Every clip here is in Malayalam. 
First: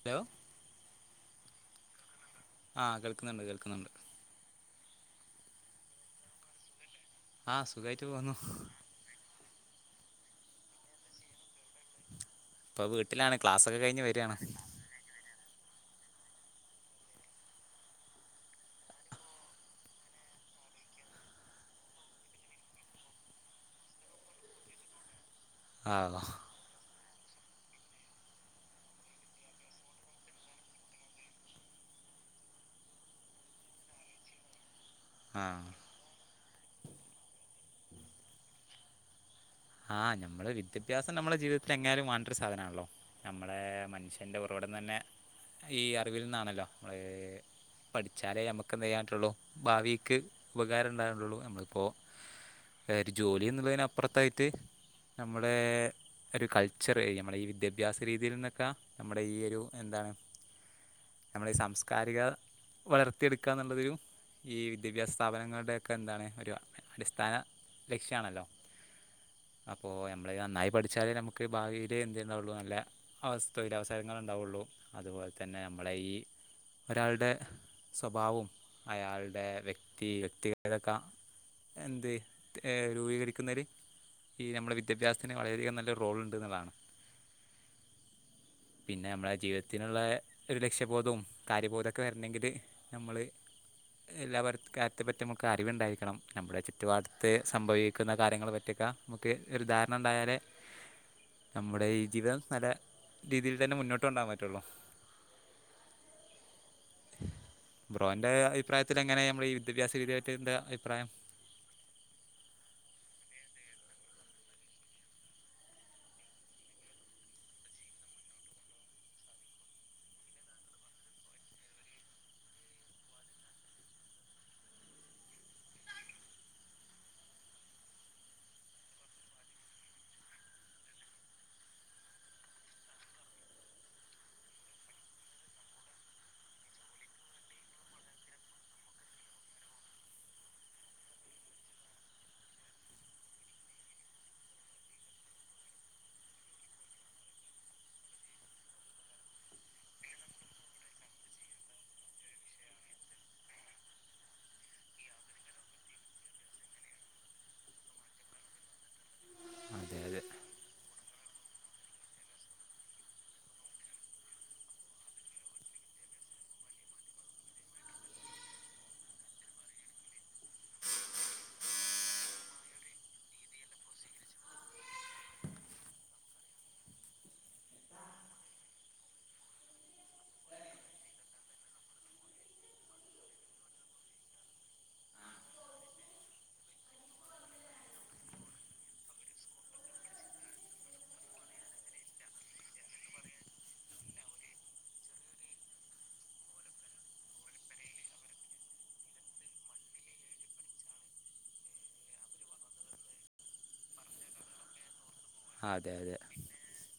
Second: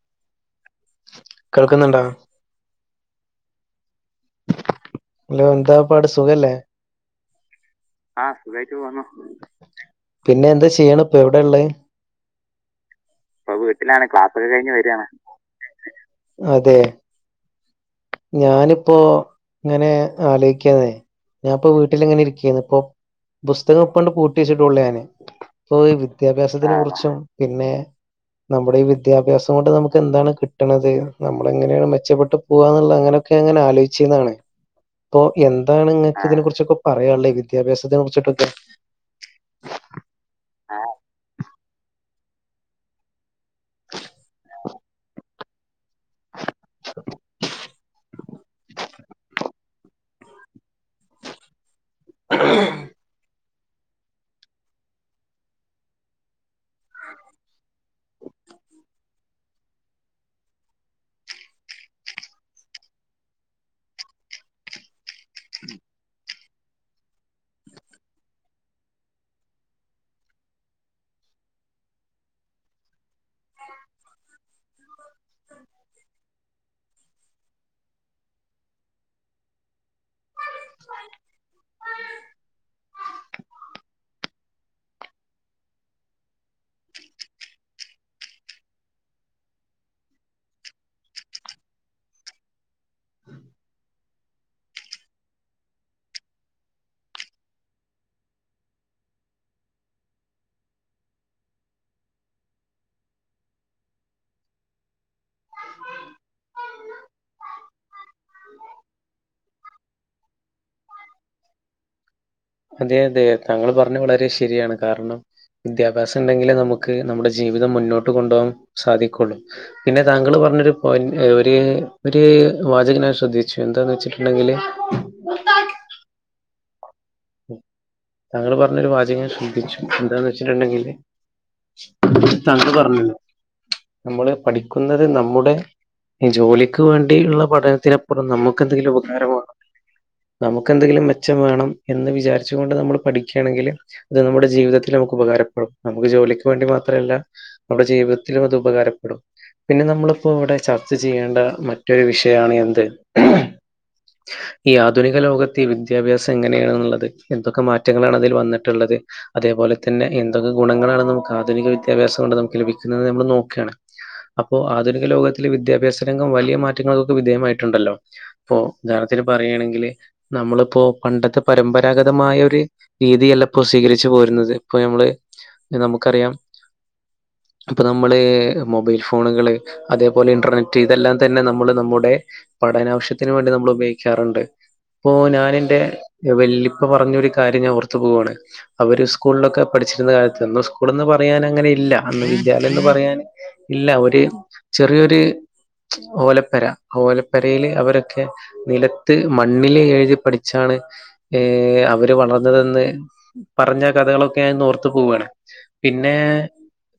ഹലോ കേൾക്കുന്നുണ്ടാ ആ കേൾക്കുന്നുണ്ട് കേൾക്കുന്നുണ്ട് ഹലോ എന്താ പാട് സുഖല്ലേ ആ സുഖമായിട്ട് ആ പോകുന്നു സുഖായിട്ട് പോവുന്നു. പിന്നെ എന്താ ചെയ്യണ ഇപ്പ എവിടെ ഉള്ളത് ഇപ്പൊ വീട്ടിലാണ് ക്ലാസ്സൊക്കെ കഴിഞ്ഞ് വീട്ടിലാണ് വരാണ് ക്ലാസ്സൊക്കെ കഴിഞ്ഞ് വരാണ് അതെ ഞാനിപ്പോ ങ്ങനെ ആലോ ഞാൻപ്പോ വീട്ടില് ങ്ങനെ ഇരിക്കന്ന് പ്പൊ പുസ്തകപ്പണ്ട് പൂട്ടി ച്ചിട്ടൊള്ളു ഞാന്. ഇപ്പൊ ആ ഈ വിദ്യാഭ്യാസത്തിനെ കുറിച്ചും പിന്നെ നമ്മുടെ ഈ വിദ്യാഭ്യാസം കൊണ്ട് നമുക്ക് എന്താണ് കിട്ടണത് നമ്മള എങ്ങനെയാണ് മെച്ചപ്പെട്ട് പോകന്നുള്ള അങ്ങനെ ഒക്കെ അങ്ങനെ ആലോചിച്ചന്നാണ് അപ്പൊ ആ എന്താണ് ഇങ്ങക്ക് ഇതിനെ കുറിച്ചൊക്കെ പറയാനുള്ളേ വിദ്യാഭ്യാസത്തിനെ കുറിച്ചിട്ടൊക്കെ ആഹ് നമ്മള് ആ വിദ്യഭ്യാസം നമ്മള ജീവിതത്തിൽ എങ്ങാലും വേണ്ട ഒരു സാധനമാണല്ലോ നമ്മള മനുഷ്യൻ്റെ ഉറവിടം തന്നെ ഈ അറിവിൽ നിന്നാണല്ലോ നമ്മള് പഠിച്ചാലേ നമുക്ക് എന്തയ്യാൻറ്റുള്ളു ഭാവീക്ക് ഉപകാരണ്ടാനുള്ളൂ നമ്മളിപ്പോ എര് ജോലിന്നുള്ളതിനപ്പറത്തായിട്ട് നമ്മുടെ ഒരു കൾച്ചർ എ നമ്മളെ ഈ വിദ്യാഭ്യാസ രീതിയിൽ ന്നൊക്കെ നമ്മുടെ ഈ ഒരു എന്താണ് നമ്മളെ ഈ സാംസ്കാരിക വളർത്തിയെടുക്ക ന്നുള്ളതൊരു ഈ വിദ്യാഭ്യാസ സ്ഥാപനങ്ങളുടെക്കെ എന്താണ് ഒരു അടിസ്ഥാന ലക്ഷ്യണല്ലോ അപ്പോ യമ്മള് നന്നായി പഠിച്ചാല് നമുക്ക് ഭാവിയില് എന്ത് ന്നുള്ളു നല്ല അവസ്ഥ വരാ അവസരങ്ങള് ണ്ടാ ഉള്ളൂ അതുപോൽ തന്നെ നമ്മളെ ഈ ഒരാളുടെ സ്വഭാവവും അയാളുടെ വ്യക്തി വ്യക്തിഗതൊക്കെ എന്ത് എ രൂപീകരിക്കുന്നര് ഈ നമ്മുടെ വിദ്യാഭ്യാസത്തിന് വളരെയധികം നല്ല റോളുണ്ട് ന്ന്ള്ളാണ് പിന്നെ അമ്മളെ ജീവിതത്തിനുള്ളേ ഒരു ലക്ഷ്യബോധവും കാര്യബോധക്കെ വര്ണെങ്കില് നമ്മള് എല്ലാവര്ത് കാര്യത്തെ പറ്റി നമുക്ക് അറിവുണ്ടായിരിക്കണം. നമ്മുടെ ചുറ്റുപാടത്ത് സംഭവിക്കുന്ന കാര്യങ്ങളെ പറ്റിയൊക്കെ നമുക്ക് ഒരു ധാരണണ്ടായാലേ നമ്മുടെ ഈ ജീവിതം നല്ല രീതിയിൽ തന്നെ മുന്നോട്ട് കൊണ്ടാ പറ്റുള്ളു ബ്രോന്റെ അഇപ്രായത്തില് എങ്ങനെയാ നമ്മൾ ഈ വിദ്യാഭ്യാസ രീതിയായിട്ട് എന്താ അഭിപ്രായം? അതെ അതെ താങ്കൾ പറഞ്ഞ വളരെ ശരിയാണ് കാരണം വിദ്യാഭ്യാസ ണ്ടെങ്കിലെ നമുക്ക് നമ്മുടെ ജീവിതം മുന്നോട്ട് കൊണ്ടോആൻ സാധിക്കുള്ളൂ. പിന്നെ താങ്കൾ പ റഞ്ഞൊരു പോയിന്റ് ഒര് ഒര് വാചകം ഞാൻ ശ്രദ്ധിച്ചു എന്താന്ന് വെച്ചിട്ടുണ്ടെങ്കില് [inaudible] താങ്കൾ പറഞ്ഞൊരു വാചകം ഞാൻ ശ്രദ്ധിച്ചു എന്താന്ന് വെച്ചിട്ടുണ്ടെങ്കില് തങ്കൾ പറഞ്ഞില്ലോ നമ്മള് പഠിക്കുന്നത് നമ്മുടെ ജോലിക്ക് വേണ്ടിയുള്ള പഠനത്തിനപ്പുറം നമുക്ക് എന്തെങ്കിലും ഉപകാരമാണോ നമുക്ക് എന്തെങ്കിലും മെച്ചം വേണം എന്ന് വിചാരിച്ചു കൊണ്ട് നമ്മൾ പഠിക്കുകയാണെങ്കില് അത് നമ്മുടെ ജീവിതത്തിൽ നമുക്ക് ഉപകാരപ്പെടും നമുക്ക് ജോലിക്ക് വേണ്ടി മാ മാത്രല്ല നമ്മടെ ജീവിതത്തിലും അത് ഉപകാരപ്പെടും പിന്നെ നമ്മളിപ്പോ ഇവിടെ ചർച്ച ചെയ്യേണ്ട മറ്റൊരു വിഷയാണ് എന്ത് ഈ ആധുനിക ലോകത്തെ ഈ വിദ്യാഭ്യാസം എങ്ങനെയാണ് എന്തൊക്കെ മാറ്റങ്ങളാണ് അതിൽ വന്നിട്ടുള്ളത് അതേപോലെ അതെ തന്നെ അതെ എന്തൊക്കെ ഗുണങ്ങളാണ് നമുക്ക് ആധുനിക വി ദ്യാഭ്യാസം കൊണ്ട് നമുക്ക് ലഭിക്കുന്നത് നമ്മൾ നോക്കാണ് അപ്പോ ആധുനിക ലോകത്തില് വിദ്യാഭ്യാസരംഗം വലിയ മാറ്റങ്ങൾക്കൊക്കെ വിധേയമായിട്ടുണ്ടല്ലോ ഇപ്പോ പറയുകയാണെങ്കിൽ നമ്മളിപ്പോ പണ്ടത്തെ പരമ്പരാഗതമായ ഒരു രീതിയല്ല ഇപ്പോ സ്വീകരിച്ചു പോരുന്നത് ഇപ്പൊ നമ്മള് നമുക്കറിയാം [inaudible] ഇപ്പൊ നമ്മള് മൊബൈൽ ഫോണുകള് അതേപോലെ ഇന്റർനെറ്റ് ഇതെല്ലാം തന്നെ നമ്മള് നമ്മുടെ പഠനാവശ്യത്തിന് വേണ്ടി നമ്മൾ ഉപയോഗിക്കാറുണ്ട്. ഇപ്പോ ഞാനെന്റെ വല്ലിപ്പ പറഞ്ഞൊരു കാര്യം ഞാൻ ഓർത്തു പോവാണ്. അവര് സ്കൂളിലൊക്കെ പഠിച്ചിരുന്ന കാലത്ത് അന്ന് സ്കൂളന്ന് പറഞ്ഞ പറയൻ അങ്ങനെ ഇല്ല അന്ന് വിദ്യാലയംന്ന് പറയാൻ ഇല്ല ഒരു ചെറിയൊരു ഓലപ്പെര ഓലപ്പെരയില് അവരൊക്കെ നിലത്ത് മണ്ണില് എഴുതി പഠിച്ചാണ് ഏ അവര് വളർന്നതെന്ന് പറഞ്ഞ കഥകളൊക്കെ ഞാൻന്ന് ഓർത്ത് പോവാണ് അതെ പിന്നെ അതെ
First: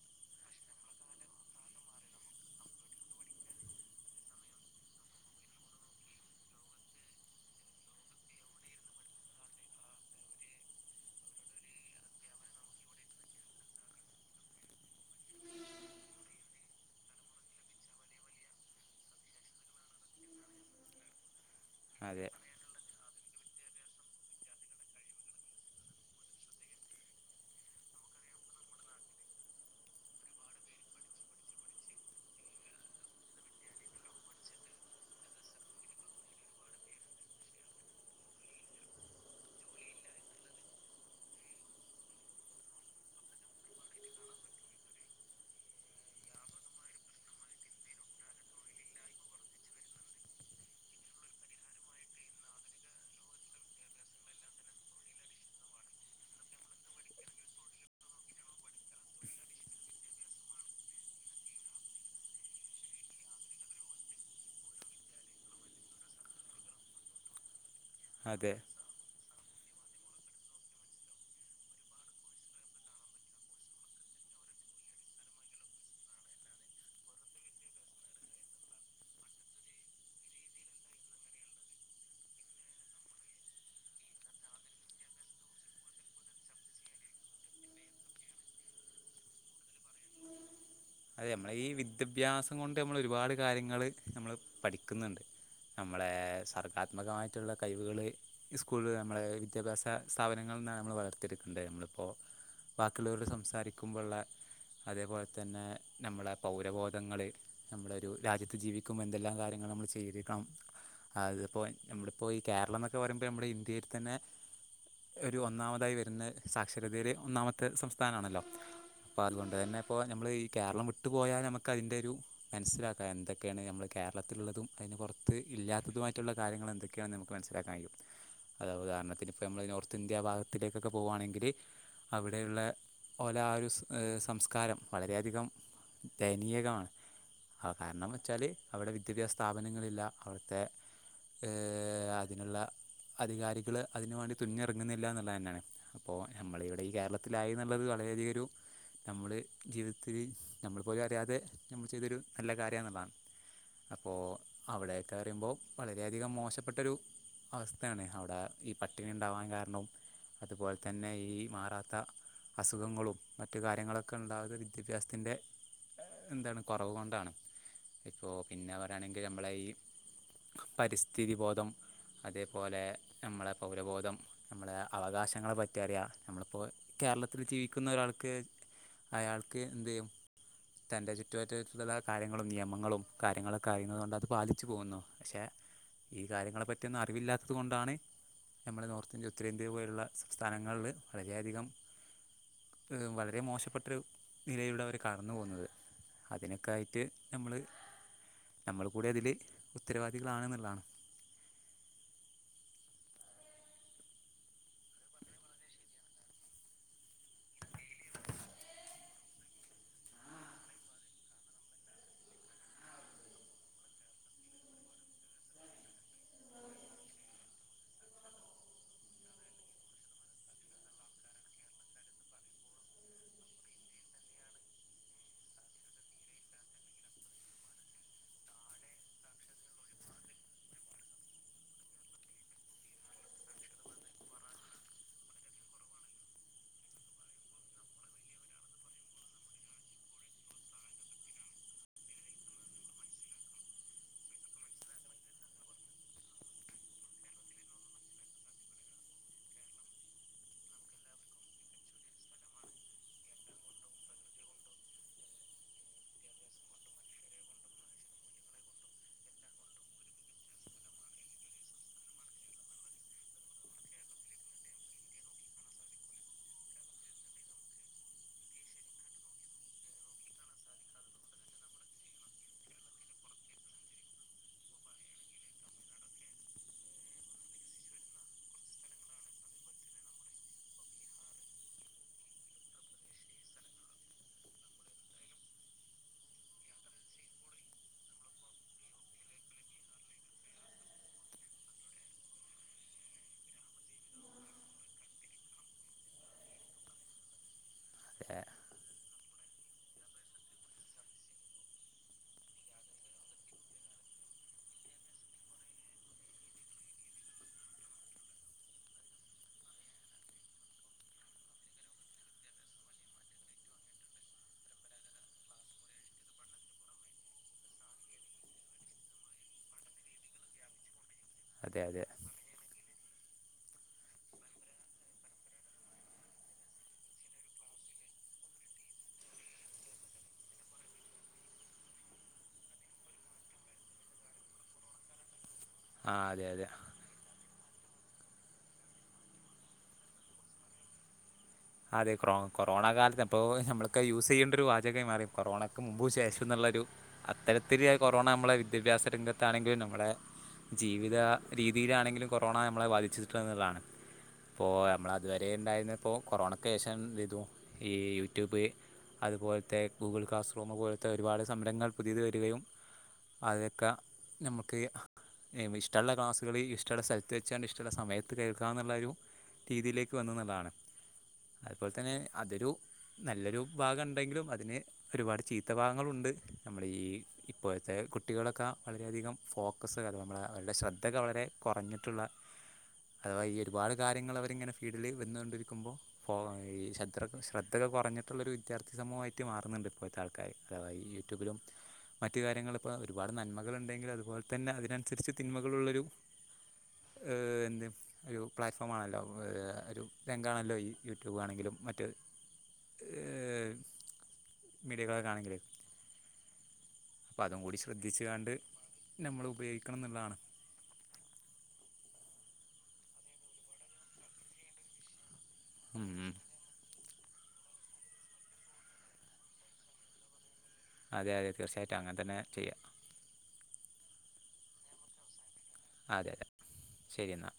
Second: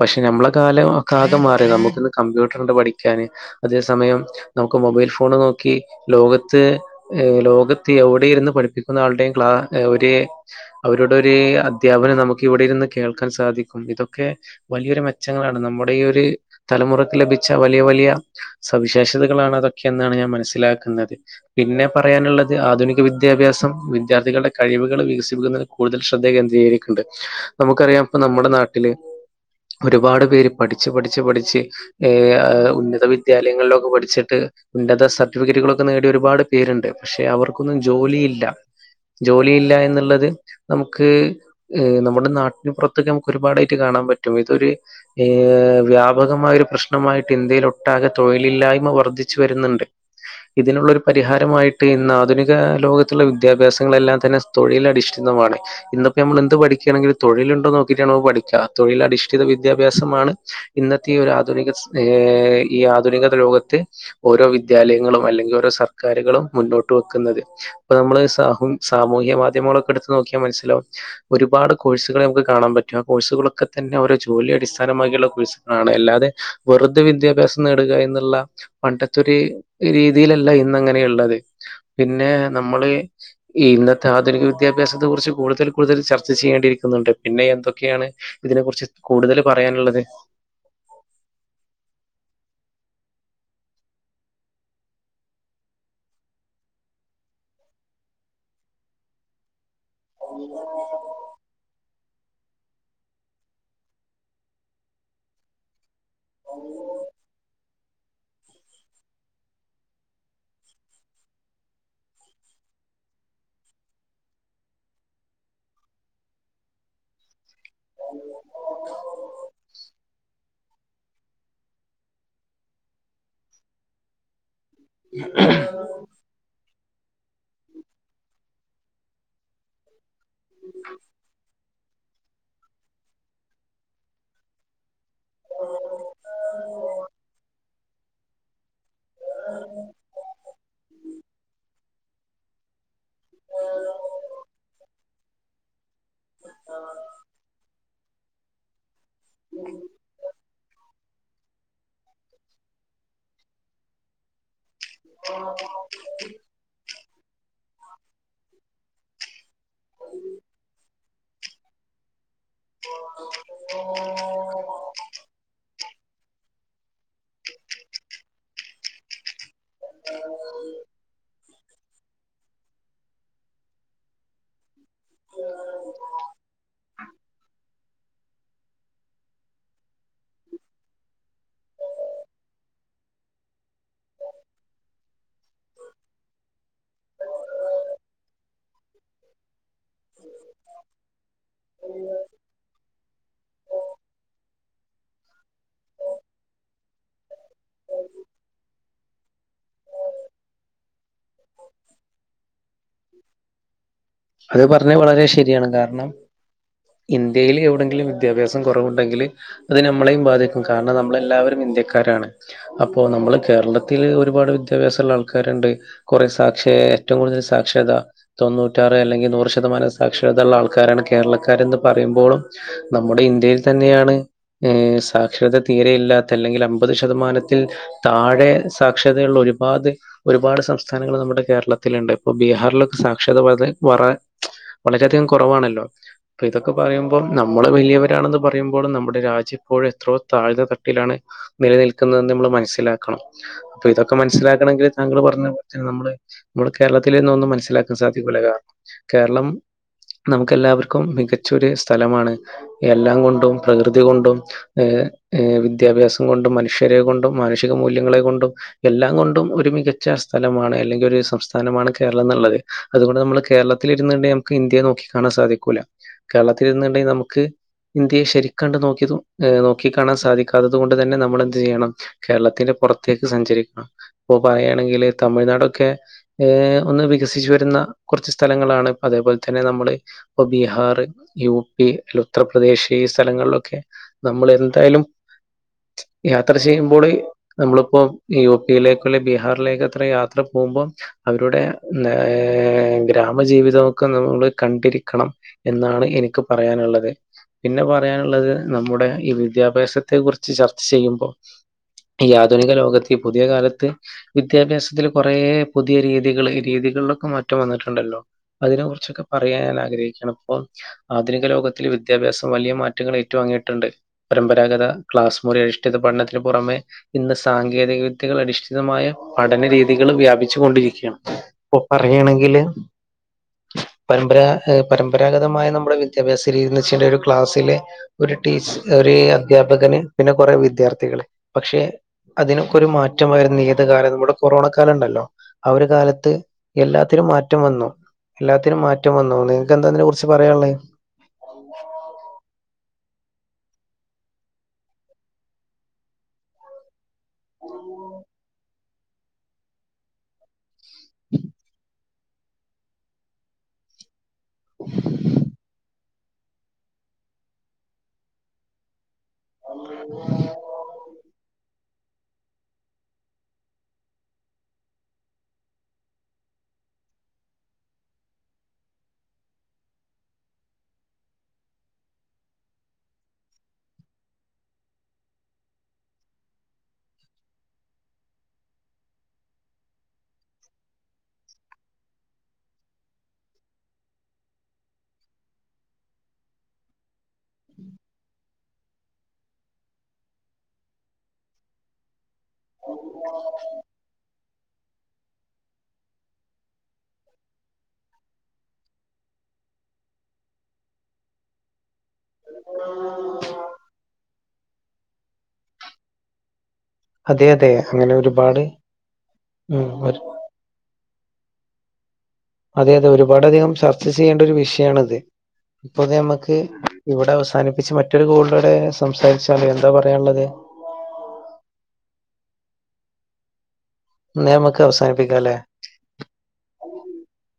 പക്ഷെ നമ്മളെ കാലം ആകെ മാറി നമുക്കിന്ന് കമ്പ്യൂട്ടർണ്ട് പഠിക്കാന് അതേ സമയം നമുക്ക് മൊബൈ ഫോൺ നോക്കി ലോകത്ത് ലോകത്ത് എവിടെ ഇരുന്ന് പഠിപ്പിക്ക ന്ന ആളുടെയും ക്ലാ ഒര് അവരുടെ ഒരു അധ്യാപനം നമുക്ക് ഇവിടെരുന്ന് കേൾക്കാൻ സാധിക്കും ഇതൊക്കെ വലിയൊരു മെച്ചങ്ങളാണ് നമ്മുടെ ഈ ഒരു തലമുറക്ക് ലഭിച്ച വലിയ വലിയ സവി ശേഷതകളാണ് അതൊക്കെഎന്നാണ് ഞാൻ മനസ്സിലാക്കുന്നത്. പിന്നെ അതെ പറയാനുള്ളത് ആധുനിക വിദ്യാഭ്യാസം വിദ്യാർത്ഥികളുടെ കഴിവുകൾ വികസിപ്പിക്കുന്നതിന് കൂടുതൽ ശ്രദ്ധ കേന്ദ്രീകരിക്കുണ്ട്. നമുക്കറിയാം ഇപ്പ നമ്മുടെ നാട്ടിൽ [inaudible] ഒരുപാട് പേര് പഠിച്ചു പഠിച്ച് പഠിച്ച് ഏ്. ഉന്നത വിദ്യാലയങ്ങളിലൊക്കെ പഠിച്ചിട്ട് ഉന്നത സർട്ടിഫിക്കറ്റുകളൊക്കെ നേടിയ ഒരുപാട് പേരുണ്ട്. പക്ഷെ അവർക്കൊന്നും ജോലിയില്ല ജോലിയില്ല എന്നുള്ളത് നമുക്ക് ഏ നമ്മുടെ നാട്ടിൻ പുറത്തൊക്ക നമുക്ക് ഒരുപാടായിട്ട് കാണാൻ പറ്റും ഇതൊരു വ്യാപകമായ ഒരു പ്രശ്നമായിട്ട് ഇന്ത്യയിൽ ഒട്ടാകെ തൊഴിലില്ലാ യ്മ വർധിച്ചു വരുന്നുണ്ട് ഇതിനുള്ള ഒരു പരിഹാരമായിട്ട് ഇന്ന് ആധുനിക ലോകത്തുള്ള വി ദ്യാഭ്യാസങ്ങളല്ലാം തന്നെ തൊഴിലധിഷ്ഠിതമാണ്. ഇന്ന് നമ്മൾ എന്ത് പഠിക്കുകണെങ്കിലും തൊഴിലുണ്ടോ നോക്കിട്ടാണ് പഠി ക്ക തൊഴിലധിഷ്ഠിത വിദ്യാഭ്യാസമാണ് ഇന്നത്തെ ഈ ഒരാധുനിക ഏ ഈ ആധുനിക ലോകത്ത് ഓരോ വിദ്യാലയങ്ങളും അല്ലെങ്കിൽ ഓരോ സർക്കാരുകളും മുന്നോട്ട് വെക്കുന്നത് അതെ [inaudible] സാമൂഹ്യ മാധ്യമങ്ങളൊക്കെ എടുത്ത് നോക്കിയാ മനസിലാവും. ഒരുപാട് കോഴ്സുകൾ നമുക്ക് കാണാൻ പറ്റും ആ കോഴ്സുകളൊക്കെ തന്നെ ജോലി അടിസ്ഥാനമാക്കിയുള്ള കോഴ്സുകളാണ് അല്ലാതെ വെറുതെ വിദ്യാഭ്യാസം നേടുക എന്നുള്ള പണ്ടത്തൊരു രീതിയിലല്ല ഇന്നങ്ങനെയള്ളത്. പിന്നെ നമ്മള് ഈ ഇന്നത്തെ ആധുനിക വിദ്യാഭ്യാസത്തെ കുറിച്ച് കൂടുതൽ കൂടുതൽ ചർച്ച ചെയ്യേണ്ടിയിരിക്കുന്നുണ്ട്? പിന്നെ എന്തൊക്കെയാണ് ഇതിനെ കുറിച്ച് കൂടുതൽ പറയാനുള്ളത് അതെ നമ്മടെ ഈ വിദ്യാഭ്യാസം കൊണ്ട് നമ്മൾ ഒരുപാട് കാര്യങ്ങള് നമ്മള് പഠിക്കുന്നുണ്ട്. നമ്മളെ സർഗാത്മകമായിട്ടുള്ള കഴിവുകള് സ്കൂള് നമ്മളെ വിദ്യാഭ്യാസ സ്ഥാപനങ്ങളിൽനിന്നാണ് നമ്മൾ വളർത്തിയെടുക്കേണ്ടേ നമ്മൾ. അപ്പോൾ ബാക്കിയുള്ളവരോട് സംസാരിക്കുമ്പോഴുള്ള അതേപോലെ തന്നെ നമ്മളെ പൗരബോധങ്ങള് നമ്മുടെ ഒരു രാജ്യത്ത് ജീവിക്കുമ്പോൾ എന്തെല്ലാം കാര്യങ്ങൾ നമ്മൾ ചെയ്തിരിക്കണം അത് ഇപ്പോ നമ്മളിപ്പോ ഈ കേരളം എന്നൊക്കെ പറയുമ്പോൾ നമ്മുടെ ഇന്ത്യയിൽ തന്നെ ഒരു ഒന്നാമതായി വരുന്ന സാക്ഷരതയിലെ ഒന്നാമത്തെ മത്തെ സംസ്ഥാനമാണല്ല? അപ്പോൾ അതുകൊണ്ട് തന്നെ ഇപ്പോൾ നമ്മൾ ഈ കേരളം വിട്ടുപോയാൽ നമുക്കതിന്റെ ഒരു മനസ്സിലാക്കാം. എന്തൊക്കെയാണ് നമ്മൾ കേര വെള്ളത്തിലുള്ളതും അതിന് പുറത്ത് ഇല്ലാത്തതുമായിട്ടുള്ള കാര്യങ്ങൾ എന്തൊക്കെയാണെന്ന് നമുക്ക് മനസ്സിലാക്കാൻ കഴിയും. അത് ഉദാഹരണത്തിന് ഇപ്പോൾ നമ്മൾ നോർത്ത് ഇന്ത്യ ഭാഗത്തിലേക്കൊക്കെ പോവുകയാണെങ്കില് അവിടെയുള്ള പോലെ ആ ഒരു സംസ്കാരം വളരെയധിക ദയനീയകമാണ് ആ കാരണം എന്ന് വെച്ചാല് വിദ്യാഭ്യാസ സ്ഥാപനങ്ങളില്ല അവിടുത്തെ ഏ അതിനുള്ള അധികാരികൾ അതിന് വേണ്ടി തുനിഞ്ഞിറങ്ങുന്നില്ല എ തന്നാണ്. അപ്പോൾ നമ്മൾ ഇവിടെ ഈ കേരളത്തിലായി എന്നുള്ളത് വളരെയധികം ഒരു നമ്മൾ ജീവിതത്തി നമ്മൾ പോലും അറിയാതെ നമ്മൾ ചെയ്തൊരു നല്ല കാര്യമാണെന്നുള്ളതാണ്. അപ്പോൾ അവിടെയൊക്കെ അറിയുമ്പോൾ വളരെയധികം മോശപ്പെട്ടൊരു അവസ്ഥയാണ്. അവിടെ പട്ടിണി ഉണ്ടാവാൻ കാരണവും അതുപോലെ തന്നെ ഈ മാറാത്ത അസുഖങ്ങളും മറ്റു കാര്യങ്ങളൊക്കെ ഉണ്ടാകുന്ന വിദ്യാഭ്യാസത്തിൻ്റെ എന്താണ് കുറവ് കൊണ്ടാണ് ഇപ്പോൾ പിന്നെ പറയുകയാണെങ്കിൽ നമ്മളെ ഈ പരിസ്ഥിതി ബോധം അതേപോലെ നമ്മളെ പൗരബോധം നമ്മളെ അവകാശങ്ങളെ പറ്റി അറിയാം. നമ്മളിപ്പോൾ കേരളത്തിൽ ജീവിക്കുന്ന ഒരാൾക്ക് അയാൾ ക്ക് എന്ത് ചെയ്യും? തന്റെ ചുറ്റുപറ്റുള്ള കാര്യങ്ങളും നിയമങ്ങളും കാര്യങ്ങളൊക്കെ അറിയുന്നുന്നത് കൊണ്ട് അത് പാലിച്ചു പോകുന്നു. പക്ഷേ? ഈ കാര്യങ്ങളെപ്പറ്റിയൊന്നും അറിവില്ലാത്തത് കൊണ്ടാണ് നമ്മൾ നോർത്ത് ഇന്ത്യ ഉത്തരേന്ത്യ ഇതേപോലുള്ള സംസ്ഥാനങ്ങളിൽ വളരെയധികം വളരെ മോശപ്പെട്ടരു യിലൂടെ അവർ കടന്നു പോകുന്നത്. അതിനൊക്കെയായിട്ട് നമ്മള് നമ്മൾ കൂടെ അതിൽ ഉത്തരവാദികളാണ് എന്നുള്ളതാണ്. അത് പറഞ്ഞത് വളരെ ശരിയാണ്. കാരണം? ഇന്ത്യയിൽ എവിടെയെങ്കിലും വിദ്യാഭ്യാസം കുറവുണ്ടെങ്കിൽ അത് നമ്മളെയും ബാധിക്കും. കാരണം നമ്മളെല്ലാവരും ഇന്ത്യക്കാരാണ്. അപ്പോ നമ്മള് കേരളത്തില് ഒരുപാട് വിദ്യാഭ്യാസം ഉള്ള ആൾക്കാരുണ്ട് കുറെേ സാക്ഷര ഏറ്റവും കൂടുതൽ സാക്ഷരത തൊണ്ണൂറ്റാറ് അല്ലെങ്കിൽ നൂറ് ശതമാനം സാക്ഷരതയുള്ള ആൾക്കാരാണ് കേരളക്കാരെന്ന് പറയുമ്പോളും നമ്മുടെ ഇന്ത്യയിൽ തന്നെയാണ് ഏ സാക്ഷരത തീരെയില്ലാത്ത അല്ലെങ്കിൽ അമ്പത് ശതമാനത്തിൽ താഴെ സാക്ഷരതയുള്ള [unintelligible] ഒരുപാട് സംസ്ഥ സംസ്ഥാനങ്ങൾ നമ്മുടെ കേരളത്തിലുണ്ട്. ഇപ്പൊ ബീഹാറിലൊക്കെ സാക്ഷരത വളരെ വറെ വളരെ അധികം കുറവാണല്ലോ? ഇപ്പ ഇതൊക്കെ പറയുമ്പോൾ നമ്മള് വലിയവരാണെന്ന് പറയുമ്പോളും നമ്മുടെ രാജ്യം ഇപ്പോഴും എത്രയോ താഴ്ന്ന തട്ടിലാണ്. നിലനിൽക്കുന്നതെന്ന് നമ്മൾ മനസ്സിലാക്കണം. അപ്പൊ ഇതൊക്കെ മനസ്സിലാക്കണെങ്കിൽ താങ്കൾ പറഞ്ഞ നമ്മള് നമ്മുടെ കേരളത്തിൽ നിന്നു ഒന്നും മനസ്സിലാക്കാൻ സാധിക്കൂല. കാരണം കേരളം നമുക്ക് എല്ലാവർക്കും മികച്ചൊരു സ്ഥലമാണ്. എല്ലാം കൊണ്ടും പ്രകൃതി കൊണ്ടും ഏ വിദ്യാഭ്യാസം കൊണ്ടും, മനുഷ്യരെ കൊണ്ടു, മാനുഷിക മൂല്യങ്ങളെ കൊണ്ടും എല്ലാം കൊണ്ടും ഒരു മികച്ച സ്ഥലമാണ്. അല്ലെങ്കിൽ ഒരു സംസ്ഥാനമാണ് കേരളം എന്നുള്ളത്. അതുകൊണ്ട് നമ്മള് കേരളത്തിൽ ഇരുന്നു കൊണ്ട് നമുക്ക് ഇന്ത്യയെ നോക്കികാണാ സാധിക്കൂല. കേരളത്തിൽ ഇരുന്നുണ്ടെങ്കിൽ നമുക്ക് ഇന്ത്യയെ ശരിക്കങ്ങട് നോക്കി നോക്കി കാണാൻ സാധിക്കാത്തത് കൊണ്ട് തന്നെ നമ്മളെന്ത് ചെയ്യണം കേരളത്തിന്റെ പുറത്തേക്ക് സഞ്ചരിക്കണം. ഇപ്പൊ പറയുകയാണെങ്കില് തമിഴ്നാടൊക്കെ ഏഹ് ഒന്ന് വികസിച്ചു വരുന്നു കുറച്ച് സ്ഥലങ്ങളാണ്. അതേപോലെ തന്നെ നമ്മള് ഇപ്പൊ ബീഹാർ, യു പി, ഉത്തർപ്രദേശ് ഈ സ്ഥലങ്ങളിലൊക്കെ നമ്മൾ എന്തായാലും യാത്ര ചെയ്യുമ്പോള് നമ്മളിപ്പോ യു പിയിലേക്ക് അല്ലെ ബീഹാറിലേക്ക് അത്ര യാത്ര പോകുമ്പോൾ അവരുടെ ഏഹ് ഗ്രാമജീവിതമൊക്കെ നമ്മൾ കണ്ടി പഠിക്കണം എന്നാണ് എനിക്ക് പറയാനുള്ളത്. പിന്നെ അതെ പറയാനുള്ളത് നമ്മുടെ ഈ വിദ്യാഭ്യാസത്തെ കുറിച്ച് ചർച്ച ചെയ്യുമ്പോ ഈ ആധുനിക ലോകത്ത് ഈ പുതിയ കാലത്ത് വി വിദ്യാഭ്യാസത്തിൽ കുറെ പുതിയ രീതികൾ രീതികളിലൊക്കെ മാറ്റം വന്നിട്ടുണ്ടല്ലോ. അതിനെ കുറിച്ചൊക്കെ പറയ യാൻ ആഗ്രഹിക്കാണ്. ഇപ്പോ ആധുനിക ലോകത്തിൽ വിദ്യാഭ്യാസം വലിയ മാറ്റങ്ങൾ ഏറ്റുവാങ്ങിയിട്ടുണ്ട് പരമ്പരാഗത ക്ലാസ് മൊഴി അധിഷ്ഠിത പഠനത്തിന് പുറമെ ഇന്ന് സാങ്കേതിക വിദ്യകൾ അധിഷ്ഠിതമായ പഠനരീതികള് വ്യാപിച്ചു കൊണ്ടിരിക്കയാണ് ഇപ്പൊ അതെ അതെ പറയുകയാണെങ്കില് [inaudible] പരമ്പ പരമ്പരാഗതമായ നമ്മുടെ വിദ്യാഭ്യാസ രീതി എന്ന് വെച്ചിട്ടുണ്ടേൽ ഒരു ക്ലാസിലെ ഒരു ടീച്ച ഒരു അദ്ധ്യാപകന് പിന്നെ കൊറെ വിദ്യാർത്ഥികള് പക്ഷെ അതിനൊക്കെ ഒരു മാറ്റം വരുന്നീ അ കാലം നമ്മുടെ കൊറോണ കാലം ഉണ്ടല്ലോ ആഹ് ഒരു ആ കാലത്ത് അതെ അതെ എല്ലാത്തിനും മാറ്റം വന്നു എല്ലാത്തിനും മാറ്റം വന്നു നിങ്ങക്ക് എന്താതിനെ കുറിച്ച് പറയാനുള്ളേ അതെ കൊറോ കൊറോണ കാലത്ത് അപ്പോൾ നമ്മൾക്ക് യൂസ് ചെയ്യേണ്ട ഒരു വാചകമായി മാറി കൊറോണയ്ക്ക് മുൻപും ശേഷവും എന്നുള്ളൊരു അത്ത ത്തിരി കൊറോണ നമ്മളെ വിദ്യാഭ്യാസ രംഗത്താണെങ്കിലും നമ്മളെ ജീവിത രീതിയിലാണെങ്കിലും കൊറോണ നമ്മളെ ബാധിച്ചിട്ടുണ്ട് എന്നുള്ളതാണ് ഇപ്പോൾ നമ്മളതുവരെ ഉണ്ടായിരുന്നപ്പോൾ കൊറോണയ്ക്ക് ശേഷം എന്ത് ചെയ്തു ഈ യൂട്യൂബ് അതുപോലത്തെ ഗൂഗിൾ ക്ലാസ് റൂം പോലത്തെ ഒരുപാട് സംരങ്ങൾ പുതിയത് വരികയും അതൊക്കെ നമ്മുക്ക് ഇഷ്ടമുള്ള ക്ലാസ്സുകുകളി ഇഷ്ടമുള്ള സ്ഥലത്ത് വെച്ചുകണ്ട് ഇഷ്ടമുള്ള സമയത്ത് കേൾക്കുക എന്നുള്ളരു രീതിയിലേക്ക് വന്ന് എന്നുള്ളതാണ് അതുപോലെ തന്നെ അതൊരു നല്ലൊരു ഭാഗം ഉണ്ടെങ്കിലും അതിന് ഒരുപാട് ചീത്ത ഭാഗങ്ങളും ഉ ണ്ട് നമ്മള് ഈ ഇപ്പോഴത്തെ കുട്ടികളൊക്കെ വളരെയധികം ഫോക്കസ് നമ്മ അവരുടെ ശ്രദ്ധ വളരെ കുറഞ്ഞിട്ടുള്ള അഥവാ ഈ ഒരുപാട് കാര്യങ്ങൾ അവരിങ്ങനെ ഫീൽഡിൽ വന്നുകൊണ്ടിരിക്കുമ്പോൾ ഫോ ഈ ശദ് ശ്രദ്ധെ കുറഞ്ഞിട്ടുള്ളൊരു വിദ്യാർത്ഥി സമൂഹമായിട്ട് മാറുന്നുണ്ട് ഇപ്പോഴത്തെ ആൾക്കാർ അതത് യൂട്യൂബിലും മറ്റു കാര്യങ്ങളിപ്പോൾ ഒരുപാട് നന്മകളുണ്ടെങ്കിലും അതുപോലെ തന്നെ അതിനനുസരിച്ച് തിന്മകളുള്ളൊരു എന്ത് ഒരു പ്ലാറ്റ്ഫോം ആണല്ലോ ഒരു രംഗാണല്ലോ ഈ യൂട്യൂബാണെങ്കിലും മറ്റ് [unintelligible] ആണെങ്കിലും അപ്പം അതെ അതും അതെ കൂടി അങ്ങനെ ശ്രദ്ധിച്ചുകാണ്ട് ഒരുപാട് നമ്മൾ ഉം ഉപയോഗിക്കണം ഒരു- എന്നുള്ളതാണ് അതെ അതെ ഒരുപാട് അധികം ചർച്ച ചെയ്യേണ്ട ഒരു വിഷയണത് ഇപ്പൊ നമ്മക്ക് ഇവിടെ അവസാനിപ്പിച്ച് മറ്റൊരു കോളിലോടെ സംസാരിച്ചാലോ എന്താ പറയാനുള്ളത് അതെ അതെ തീർച്ചയായിട്ടും അങ്ങനെ തന്നെ ചെയ്യാം എന്നാ നമുക്ക് അവസാനിപ്പിക്കാം അല്ലേ അതെ അതെ ശരി എന്നാ